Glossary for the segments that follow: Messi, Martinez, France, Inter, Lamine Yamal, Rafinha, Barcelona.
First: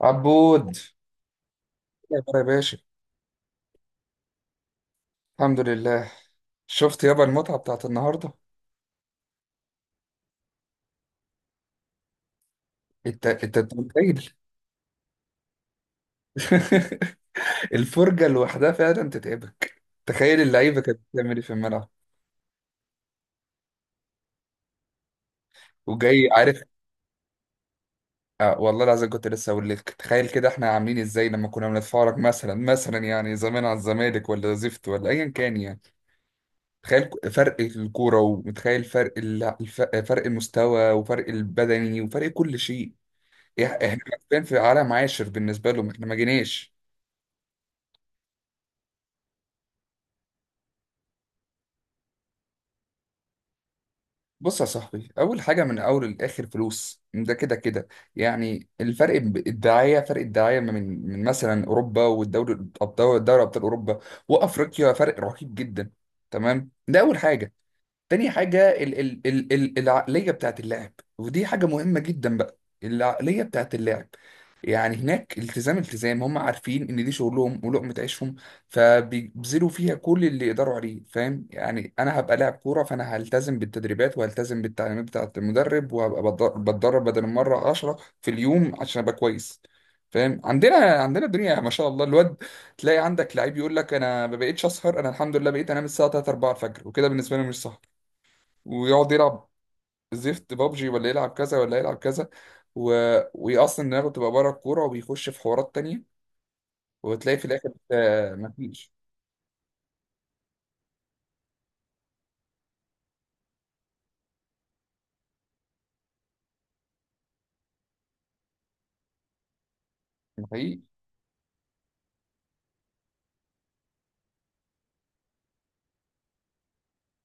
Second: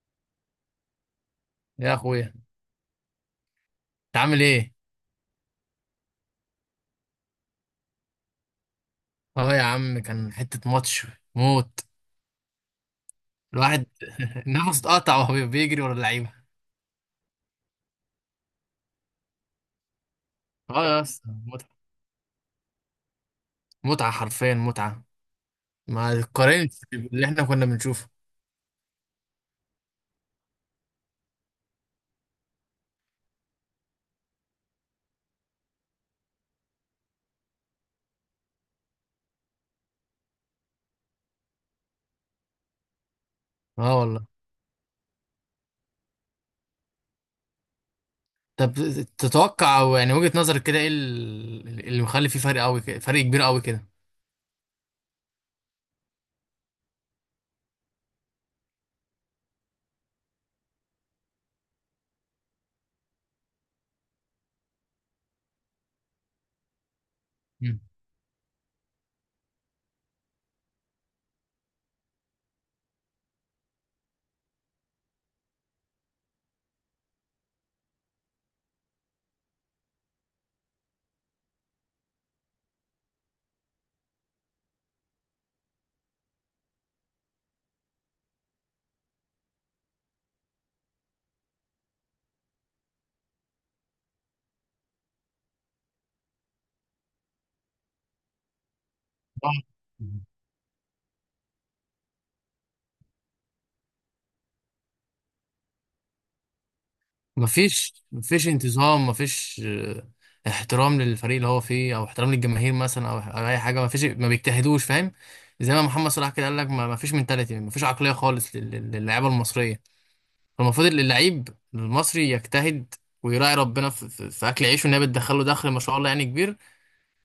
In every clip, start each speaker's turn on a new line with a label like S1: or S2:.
S1: عبود،
S2: يا
S1: إيه يا
S2: اخويا،
S1: ترى يا باشا؟
S2: انت عامل ايه؟
S1: الحمد لله. شفت يابا المتعة بتاعت النهاردة؟
S2: اه يا عم، كان حتة ماتش موت.
S1: انت انت أنت
S2: الواحد
S1: متخيل؟
S2: نفسه اتقطع وهو بيجري ورا اللعيبة.
S1: الفرجة لوحدها فعلا تتعبك، تخيل اللعيبة
S2: اه
S1: كانت
S2: يا اسطى
S1: بتعمل ايه في
S2: متعة،
S1: الملعب.
S2: متعة حرفيا متعة. ما
S1: وجاي عارف،
S2: تقارنش باللي احنا كنا بنشوفه.
S1: آه والله العظيم كنت لسه اقول لك، تخيل كده احنا عاملين ازاي لما كنا بنتفرج مثلا يعني زمان على الزمالك ولا زفت ولا ايا كان، يعني تخيل فرق الكورة، ومتخيل فرق فرق المستوى وفرق البدني وفرق كل شيء.
S2: اه
S1: احنا
S2: والله.
S1: فين؟ في عالم عاشر بالنسبه لهم، احنا ما جيناش.
S2: طب تتوقع او يعني وجهة نظرك كده ايه اللي مخلي فيه فرق قوي كده، فرق كبير قوي كده؟
S1: بص يا صاحبي، اول حاجه من اول للاخر فلوس، ده كده كده، يعني الفرق الدعايه، فرق الدعايه من مثلا اوروبا والدوري الابطال، دوري ابطال اوروبا وافريقيا، فرق رهيب جدا. تمام، ده اول حاجه.
S2: مم.
S1: تاني حاجة ال ال ال ال العقلية بتاعت اللاعب، ودي حاجة مهمة جدا بقى، العقلية بتاعت اللاعب. يعني هناك التزام، التزام، هم عارفين ان دي شغلهم ولقمة عيشهم، فبيبذلوا فيها كل اللي يقدروا عليه. فاهم يعني؟ انا هبقى لاعب كورة، فانا هلتزم بالتدريبات وهلتزم بالتعليمات بتاعة المدرب، وهبقى بتدرب بدل المرة عشرة في اليوم عشان ابقى كويس. فاهم؟ عندنا الدنيا ما شاء الله، الواد تلاقي عندك لعيب يقول لك انا ما بقيتش اسهر، انا الحمد لله بقيت انام الساعه 3 4 الفجر وكده. بالنسبه لي مش صح. ويقعد يلعب
S2: آه.
S1: زفت بابجي، ولا يلعب كذا، ولا يلعب كذا، و... وهي اصلا دماغه بتبقى بره الكوره وبيخش في حوارات تانية. وبتلاقي في الاخر
S2: مفيش،
S1: آه،
S2: مفيش
S1: مفيش.
S2: انتظام، مفيش احترام للفريق اللي هو فيه، او احترام للجماهير مثلا، او اي حاجه. مفيش، ما بيجتهدوش، فاهم؟ زي ما محمد صلاح كده قال لك، مفيش منتاليتي، مفيش عقليه خالص للاعيبه المصريه.
S1: حقيقي.
S2: فالمفروض اللعيب المصري يجتهد ويراعي ربنا في اكل عيشه، ان هي بتدخله دخل ما شاء الله يعني كبير.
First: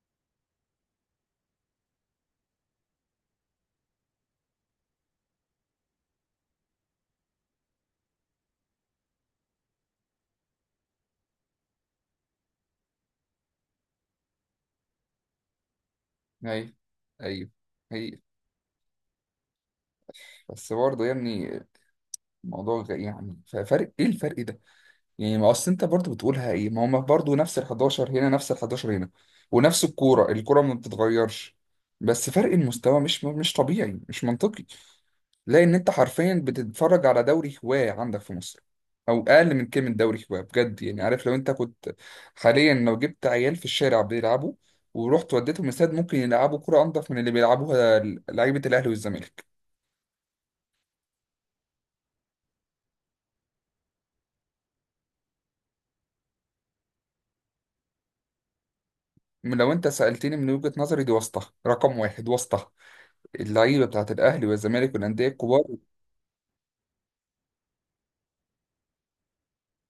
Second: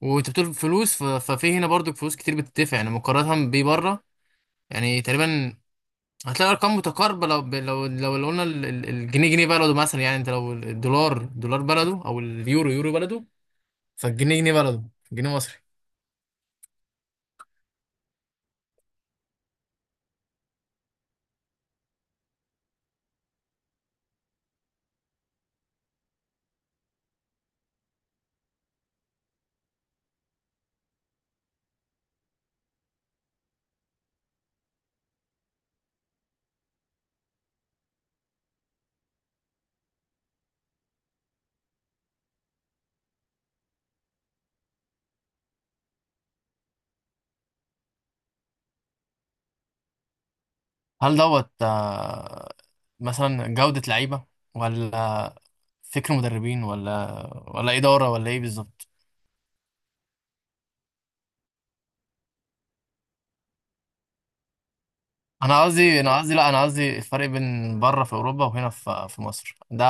S2: وانت بتقول فلوس، ف- ففي هنا برضو فلوس كتير بتدفع، يعني مقارنه بيه بره. يعني تقريبا هتلاقي ارقام متقاربه لو لو قلنا الجنيه جنيه بلده مثلا، يعني انت لو الدولار دولار بلده او اليورو يورو بلده، فالجنيه جنيه بلده، جنيه مصري.
S1: ايوه، ايوه، حقيقي. بس برضه يعني الموضوع فرق ايه الفرق ده؟ يعني ما اصل انت برضه بتقولها ايه؟ ما هم برضه نفس ال 11 هنا، نفس ال 11 هنا، ونفس الكوره، الكوره ما بتتغيرش. بس فرق المستوى مش طبيعي، مش منطقي، لان انت حرفيا بتتفرج على دوري هواه عندك في مصر، او اقل من كلمه دوري هواه بجد. يعني عارف، لو انت كنت حاليا لو جبت عيال في الشارع بيلعبوا ورحت وديتهم استاد، ممكن يلعبوا كرة انضف من اللي بيلعبوها لعيبه الاهلي والزمالك.
S2: هل دوت آه، مثلا جوده لعيبه، ولا فكر مدربين، ولا ولا اداره، ولا ايه بالظبط؟
S1: لو انت سالتني من وجهه نظري، دي واسطه، رقم واحد واسطه، اللعيبه بتاعت الاهلي والزمالك والانديه الكبار.
S2: انا قصدي لا، انا قصدي الفرق بين بره في اوروبا وهنا في مصر ده،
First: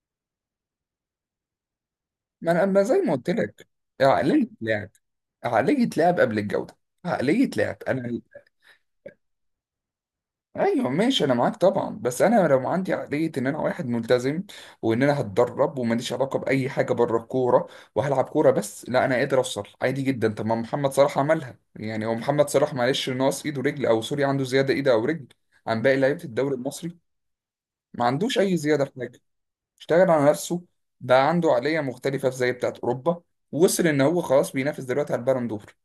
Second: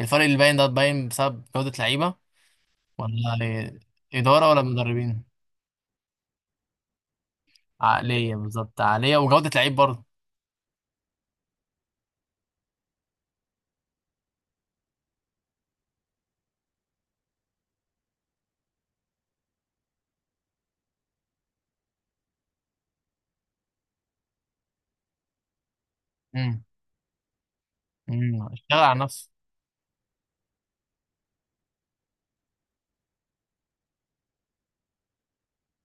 S2: الفرق اللي باين ده باين بسبب جوده لعيبه،
S1: ما انا ما زي ما قلت لك،
S2: ولا
S1: عقليه
S2: اداره ولا
S1: لعب،
S2: مدربين؟
S1: عقليه لعب قبل الجوده، عقليه لعب انا.
S2: عقليه بالظبط، عقليه وجوده لعيب برضه.
S1: ايوه ماشي، انا معاك طبعا، بس انا لو عندي عقليه ان انا واحد ملتزم، وان انا هتدرب وماليش علاقه باي حاجه بره الكوره، وهلعب كوره بس، لا انا قادر اوصل عادي جدا. طب ما محمد صلاح عملها. يعني هو محمد صلاح معلش ناقص ايد ورجل، او سوري، عنده زياده ايد او رجل عن باقي لعيبه الدوري
S2: امم.
S1: المصري؟ ما عندوش
S2: امم،
S1: اي
S2: اشتغل
S1: زياده في
S2: على
S1: حاجه.
S2: نفسه.
S1: اشتغل على نفسه، بقى عنده عقليه مختلفه زي بتاعه اوروبا، وصل ان هو خلاص بينافس دلوقتي على البالون دور.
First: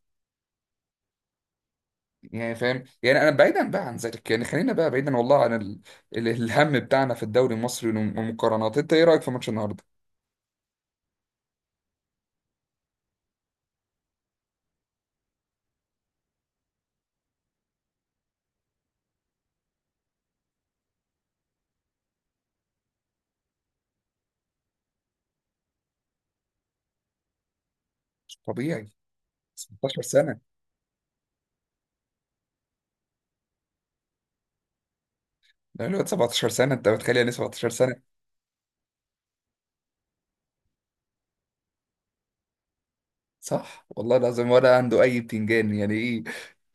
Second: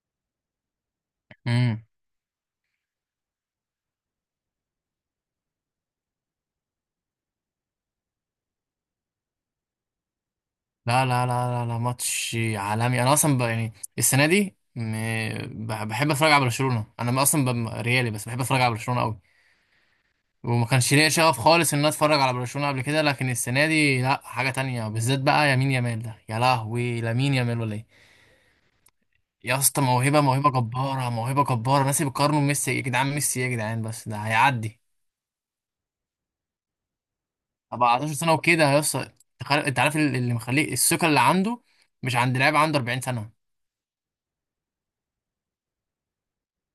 S2: امم.
S1: يعني فاهم؟ يعني انا بعيدا بقى عن ذلك، يعني خلينا بقى بعيدا والله عن الهم بتاعنا في الدوري المصري والمقارنات. انت ايه رايك في ماتش النهارده؟
S2: لا لا لا لا لا، ماتش عالمي. انا اصلا يعني السنه دي بحب اتفرج على برشلونه. انا اصلا ريالي، بس بحب اتفرج على برشلونه قوي. وما كانش ليا شغف خالص ان انا اتفرج على برشلونه قبل كده، لكن السنه دي لا، حاجه تانية بالذات بقى. يمين يامال ده يا لهوي، لامين يامال ولا ايه؟
S1: مش طبيعي.
S2: يا اسطى
S1: 17
S2: موهبه،
S1: سنه،
S2: موهبه جباره، موهبه جباره. ناس بيقارنوا بميسي يا جدعان، ميسي إيه يا جدعان، بس ده هيعدي
S1: ده الواد 17 سنه، انت متخيل؟ يعني 17 سنه.
S2: 14 سنه وكده يا اسطى. انت عارف اللي مخليه الثقه اللي عنده، مش عند لاعب عنده 40 سنه.
S1: صح والله العظيم، ولا عنده اي بتنجان، يعني ايه؟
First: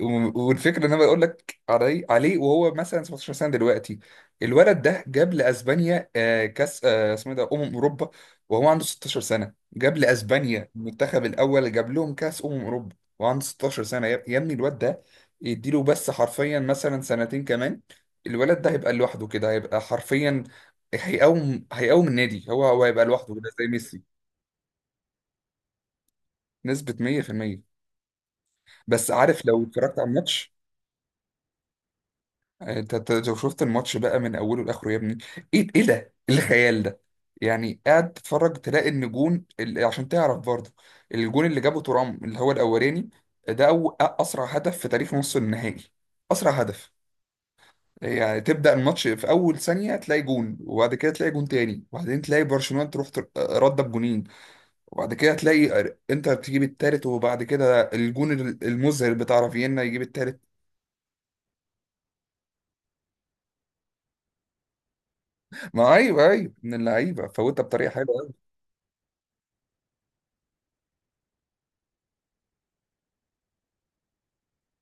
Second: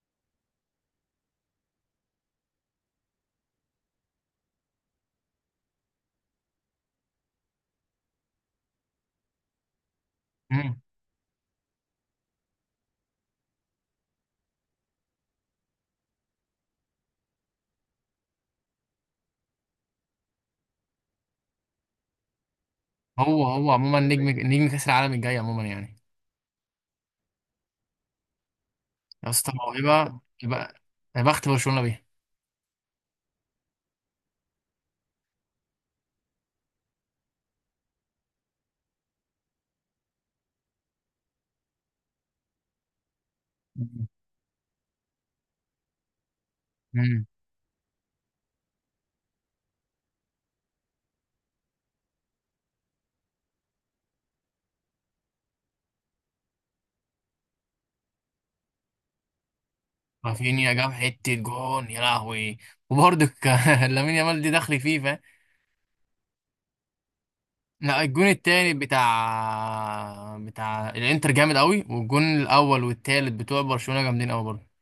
S1: والفكره ان انا بقول لك عليه وهو مثلا 17 سنه دلوقتي. الولد ده جاب لاسبانيا آه، كاس آه، اسمه إيه ده، اوروبا. وهو عنده 16 سنه جاب لاسبانيا
S2: امم.
S1: المنتخب الاول، جاب لهم كاس اوروبا وهو عنده 16 سنه. يا يا ابني الواد ده يديله بس حرفيا مثلا سنتين كمان، الولد ده هيبقى لوحده كده، هيبقى حرفيا، هيقوم النادي، هو هيبقى لوحده
S2: هو
S1: كده زي
S2: هو عموما
S1: ميسي.
S2: نجم، نجم كاس العالم الجاي عموما يعني.
S1: نسبة 100%. بس
S2: يا
S1: عارف،
S2: اسطى
S1: لو اتفرجت على
S2: موهبه،
S1: الماتش،
S2: يبقى يا بخت برشلونه بيها.
S1: أنت لو شفت الماتش بقى من اوله لاخره يا ابني، ايه ايه ده، إيه الخيال ده! يعني قاعد تتفرج، تلاقي ان جون عشان تعرف برضه، الجون اللي جابه ترام اللي هو الاولاني، ده اسرع هدف في تاريخ نص النهائي، اسرع هدف.
S2: امم.
S1: يعني تبدا الماتش في اول ثانيه تلاقي جون، وبعد كده تلاقي جون تاني، وبعدين تلاقي برشلونه تروح رده بجونين، وبعد كده تلاقي انتر تجيب التالت، وبعد كده الجون المذهل بتاع رافينا يجيب التالت.
S2: رافينيا جاب حته جون يا لهوي. وبرضه لامين يامال دي دخل فيه، فاهم؟
S1: ما ايوه، ايوه، من اللعيبه فوتها بطريقه
S2: لا،
S1: حلوه
S2: الجون
S1: قوي.
S2: التاني بتاع بتاع الانتر جامد قوي، والجون الاول والتالت بتوع برشلونه جامدين قوي برضه.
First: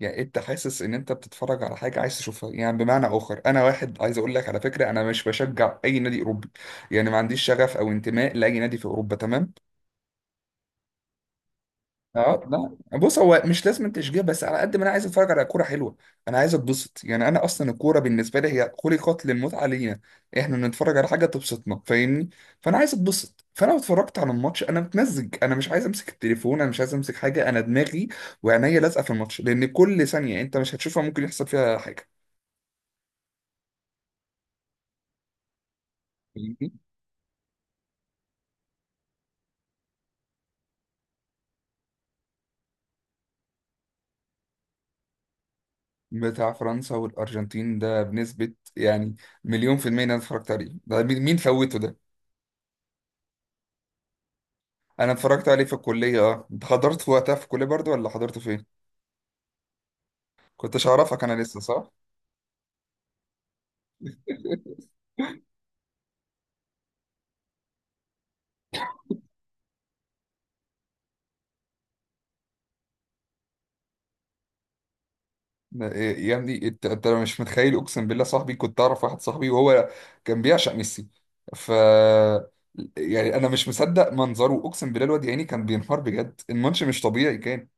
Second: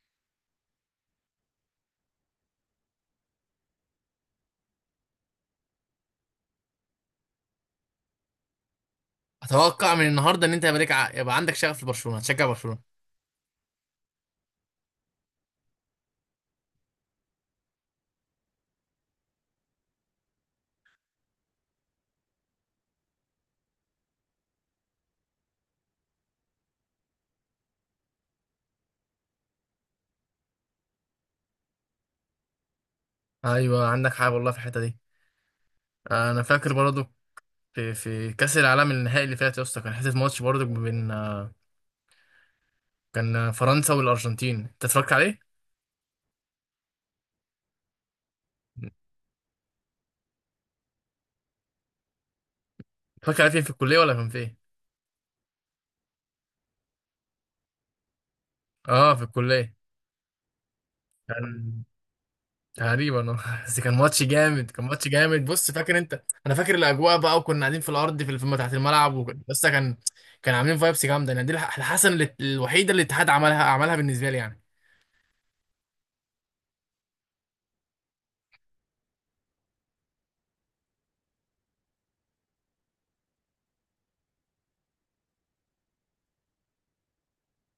S1: يعني إيه، انت حاسس ان انت بتتفرج على حاجه عايز تشوفها، يعني بمعنى اخر انا واحد عايز اقول لك على فكره، انا مش بشجع اي نادي اوروبي، يعني ما عنديش شغف او انتماء لاي نادي في اوروبا، تمام؟
S2: اتوقع من النهارده ان انت يا بريك يبقى عندك شغف لبرشلونه،
S1: اه.
S2: تشجع برشلونه.
S1: لا بص، هو مش لازم تشجيع، بس على قد ما انا عايز اتفرج على كوره حلوه، انا عايز اتبسط. يعني انا اصلا الكوره بالنسبه لي هي خلقت للمتعه، لينا احنا بنتفرج على حاجه تبسطنا، فاهمني؟ فانا عايز اتبسط. فانا لو اتفرجت على الماتش، انا متمزج، انا مش عايز امسك التليفون، انا مش عايز امسك حاجه، انا دماغي وعينيا لازقه في الماتش، لان كل ثانيه انت مش هتشوفها ممكن يحصل فيها حاجه.
S2: ايوه عندك حق والله في الحته دي. انا
S1: فاهمني؟
S2: فاكر برضو، في كاس العالم النهائي اللي فات يا اسطى، كان حته ماتش برضو بين آه، كان فرنسا والارجنتين، انت اتفرجت عليه؟
S1: بتاع فرنسا والارجنتين ده بنسبه يعني مليون في المية إن انا اتفرجت عليه، ده مين مين فوته ده.
S2: اتفرجت عليه فين، في الكليه ولا كان فين؟
S1: انا اتفرجت عليه في الكليه، اه. انت حضرت في وقتها في الكليه برضو، ولا حضرته فين؟
S2: اه، في الكليه.
S1: كنتش اعرفك انا لسه،
S2: كان
S1: صح؟
S2: تقريبا بس كان ماتش جامد، كان ماتش جامد. بص، فاكر انت انا فاكر الاجواء بقى، وكنا قاعدين في الارض في الفيلم تحت الملعب، وكان- بس كان كان عاملين فايبس جامده يعني. دي الحسن الوحيده اللي الاتحاد عملها، عملها بالنسبه لي يعني.
S1: إيه يا ابني، انت انت مش متخيل، اقسم بالله صاحبي كنت اعرف واحد صاحبي وهو كان بيعشق ميسي، ف يعني انا مش مصدق منظره، اقسم بالله الواد يا عيني كان بينهار بجد، الماتش مش طبيعي، كان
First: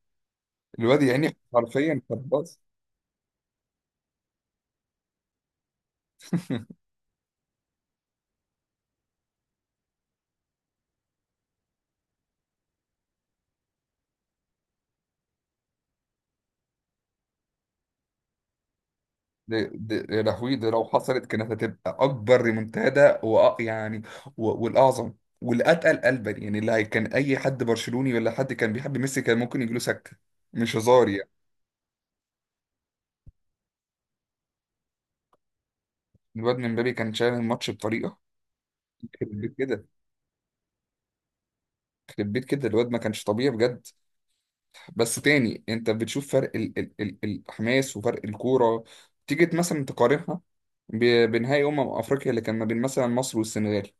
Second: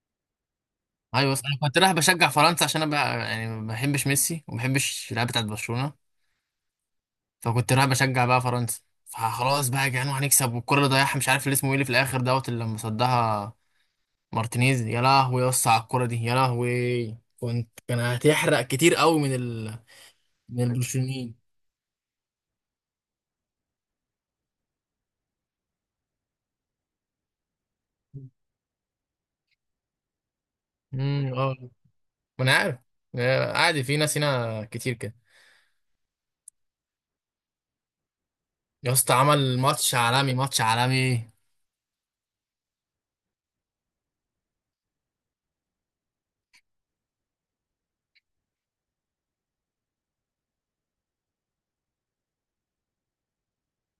S1: الواد يا
S2: ايوه،
S1: عيني
S2: بس انا كنت رايح
S1: حرفيا كان
S2: بشجع
S1: باظ.
S2: فرنسا عشان انا بقى يعني ما بحبش ميسي وما بحبش اللعيبه بتاعت برشلونه. فكنت رايح بشجع بقى فرنسا. فخلاص بقى يا جدعان هنكسب. والكره اللي ضيعها مش عارف اللي اسمه ايه، اللي في الاخر دوت، اللي لما صدها مارتينيز، يا لهوي يا اسطى على الكره دي، يا لهوي، كنت كان هتحرق كتير قوي من
S1: دي
S2: ال،
S1: دي يا لهوي، ده
S2: من
S1: لو حصلت
S2: البرشلونيين.
S1: كانت هتبقى اكبر ريمونتادا، يعني، والاعظم والاتقل قلبا، يعني اللي هي، كان اي حد برشلوني ولا حد كان بيحب ميسي كان ممكن يجيله سكته، مش هزار يعني.
S2: اه، ما انا عارف، آه، عادي، في ناس هنا كتير كده.
S1: الواد من مبابي كان شايل الماتش بطريقه
S2: يا اسطى
S1: يخرب بيت
S2: عمل
S1: كده،
S2: ماتش عالمي، ماتش عالمي.
S1: يخرب بيت كده الواد ما كانش طبيعي بجد. بس تاني انت بتشوف فرق ال ال ال الحماس وفرق الكوره، تيجي مثلا تقارنها بنهائي افريقيا اللي كان ما بين مثلا مصر والسنغال.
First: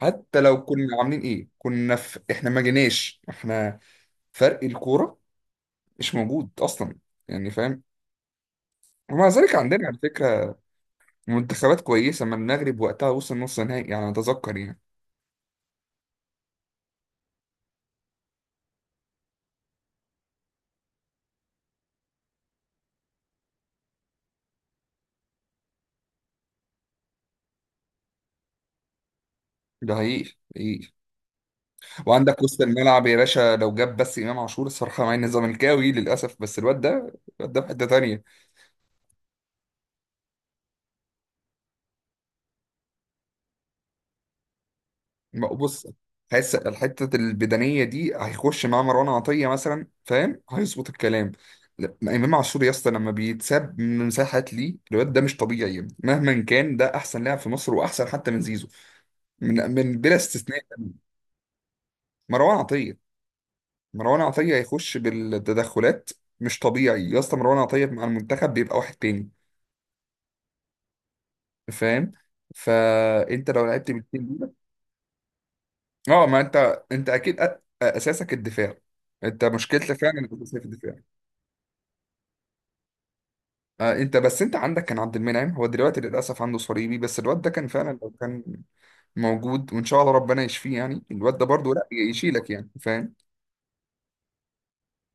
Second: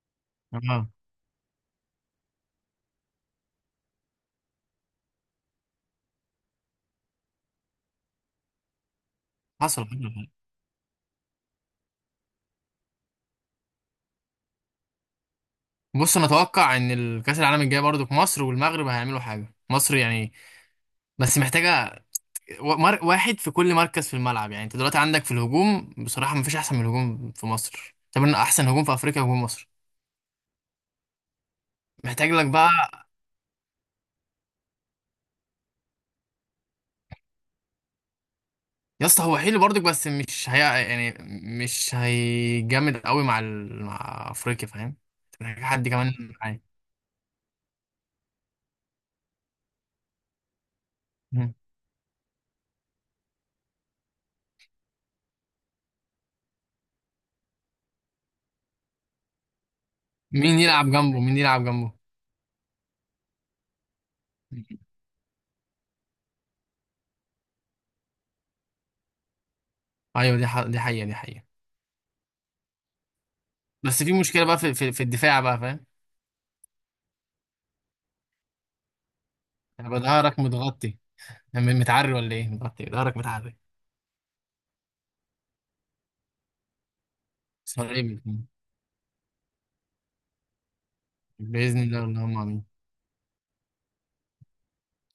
S1: حتى لو كنا
S2: اه
S1: عاملين ايه، كنا في احنا ما جيناش، احنا فرق الكوره مش موجود اصلا، يعني فاهم. ومع ذلك
S2: حصل.
S1: عندنا على فكره منتخبات كويسه، ما المغرب وقتها وصل نص نهائي يعني، اتذكر يعني.
S2: بص انا اتوقع ان الكاس العالم الجاي برضو في مصر، والمغرب هيعملوا حاجه، مصر يعني بس محتاجه واحد في كل مركز في الملعب. يعني انت دلوقتي عندك في الهجوم بصراحه مفيش احسن من الهجوم في مصر، طب انا احسن هجوم في افريقيا هجوم مصر.
S1: ده حقيقي، حقيقي.
S2: محتاج
S1: وعندك
S2: لك
S1: وسط
S2: بقى.
S1: الملعب يا باشا، لو جاب بس امام عاشور، الصراحه مع اني زملكاوي للاسف، بس الواد ده، الواد ده في حته تانيه.
S2: يا اسطى هو حلو برضك بس مش هي يعني، مش هيجامد قوي مع افريقيا، فاهم؟ محتاج
S1: بص،
S2: حد كمان
S1: حاسس
S2: معاه.
S1: الحتة البدنية دي هيخش مع مروان عطية مثلا، فاهم؟ هيظبط الكلام.
S2: مم.
S1: لا، إمام عاشور يا اسطى لما بيتساب من مساحات ليه، الواد ده مش طبيعي، مهما كان ده أحسن لاعب في مصر، وأحسن حتى من زيزو، من بلا
S2: مين
S1: استثناء.
S2: يلعب جنبه، مين يلعب جنبه؟
S1: مروان عطية، مروان عطية هيخش بالتدخلات. مش طبيعي يا اسطى، مروان عطية مع المنتخب بيبقى واحد تاني.
S2: ايوه، دي حقيقه، دي حقيقه.
S1: فاهم؟ فأنت لو لعبت
S2: بس في
S1: بالتيم،
S2: مشكله بقى في الدفاع بقى، فاهم؟
S1: اه ما انت، انت اكيد اساسك الدفاع، انت مشكلتك
S2: هيبقى
S1: فعلا
S2: ظهرك
S1: الاساسيه في الدفاع.
S2: متغطي، يعني متعري ولا ايه، متغطي ظهرك، متعري.
S1: آه، انت بس انت عندك كان عبد المنعم، هو دلوقتي للاسف عنده صليبي، بس الواد ده كان فعلا لو
S2: صليبي.
S1: كان موجود وان شاء الله ربنا يشفيه، يعني الواد ده برضه
S2: باذن
S1: لا
S2: الله، اللهم
S1: يشيلك
S2: امين.
S1: يعني، فاهم؟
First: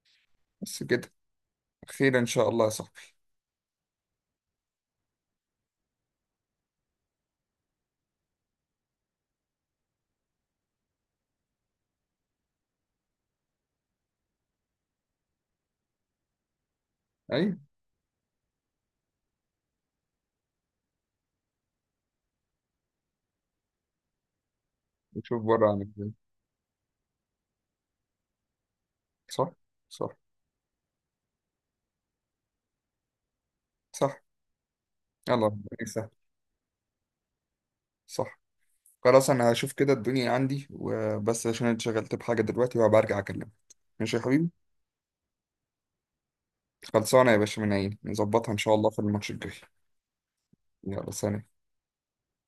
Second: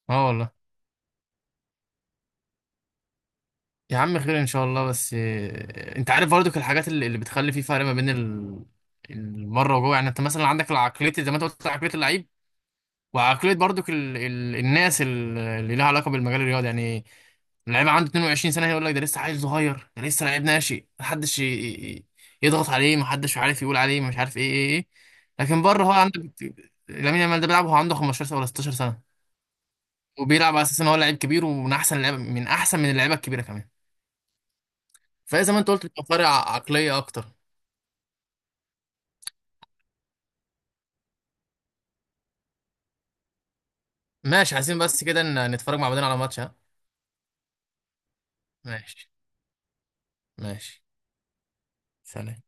S2: اه والله.
S1: بس كده. خير ان شاء الله يا صاحبي.
S2: يا عم خير ان شاء الله، بس آه، انت عارف برضك الحاجات اللي بتخلي في فرق ما بين المره وجوه. يعني انت مثلا عندك العقليه زي ما انت قلت، عقليه اللعيب وعقلية برضك الناس اللي لها علاقة بالمجال الرياضي يعني.
S1: ايوه،
S2: اللعيب عنده 22 سنة يقول لك ده لسه عيل صغير، ده لسه لعيب ناشئ، محدش ي- يضغط عليه، محدش عارف يقول عليه مش عارف ايه ايه ايه.
S1: نشوف
S2: لكن
S1: بره عن
S2: بره هو
S1: الدنيا.
S2: عندك لامين يامال ده بيلعب وهو عنده 15 سنة ولا 16 سنة،
S1: صح، صح،
S2: وبيلعب على اساس ان هو لعيب كبير ومن احسن اللعيبة، من احسن من اللعيبة الكبيرة كمان.
S1: صح. يلا
S2: فزي ما
S1: ربنا
S2: انت قلت بيبقى
S1: يسهل.
S2: فرق عقلية اكتر.
S1: صح. خلاص انا هشوف كده الدنيا عندي وبس، عشان أنا اتشغلت بحاجه دلوقتي، وهبقى ارجع اكلمك. ماشي يا حبيبي.
S2: ماشي، عايزين بس كده نتفرج مع بعضنا على ماتش ها.
S1: خلصانه يا باشا، من عيني، نظبطها ان شاء الله في
S2: ماشي،
S1: الماتش الجاي.
S2: ماشي.
S1: يلا سلام.
S2: سلام.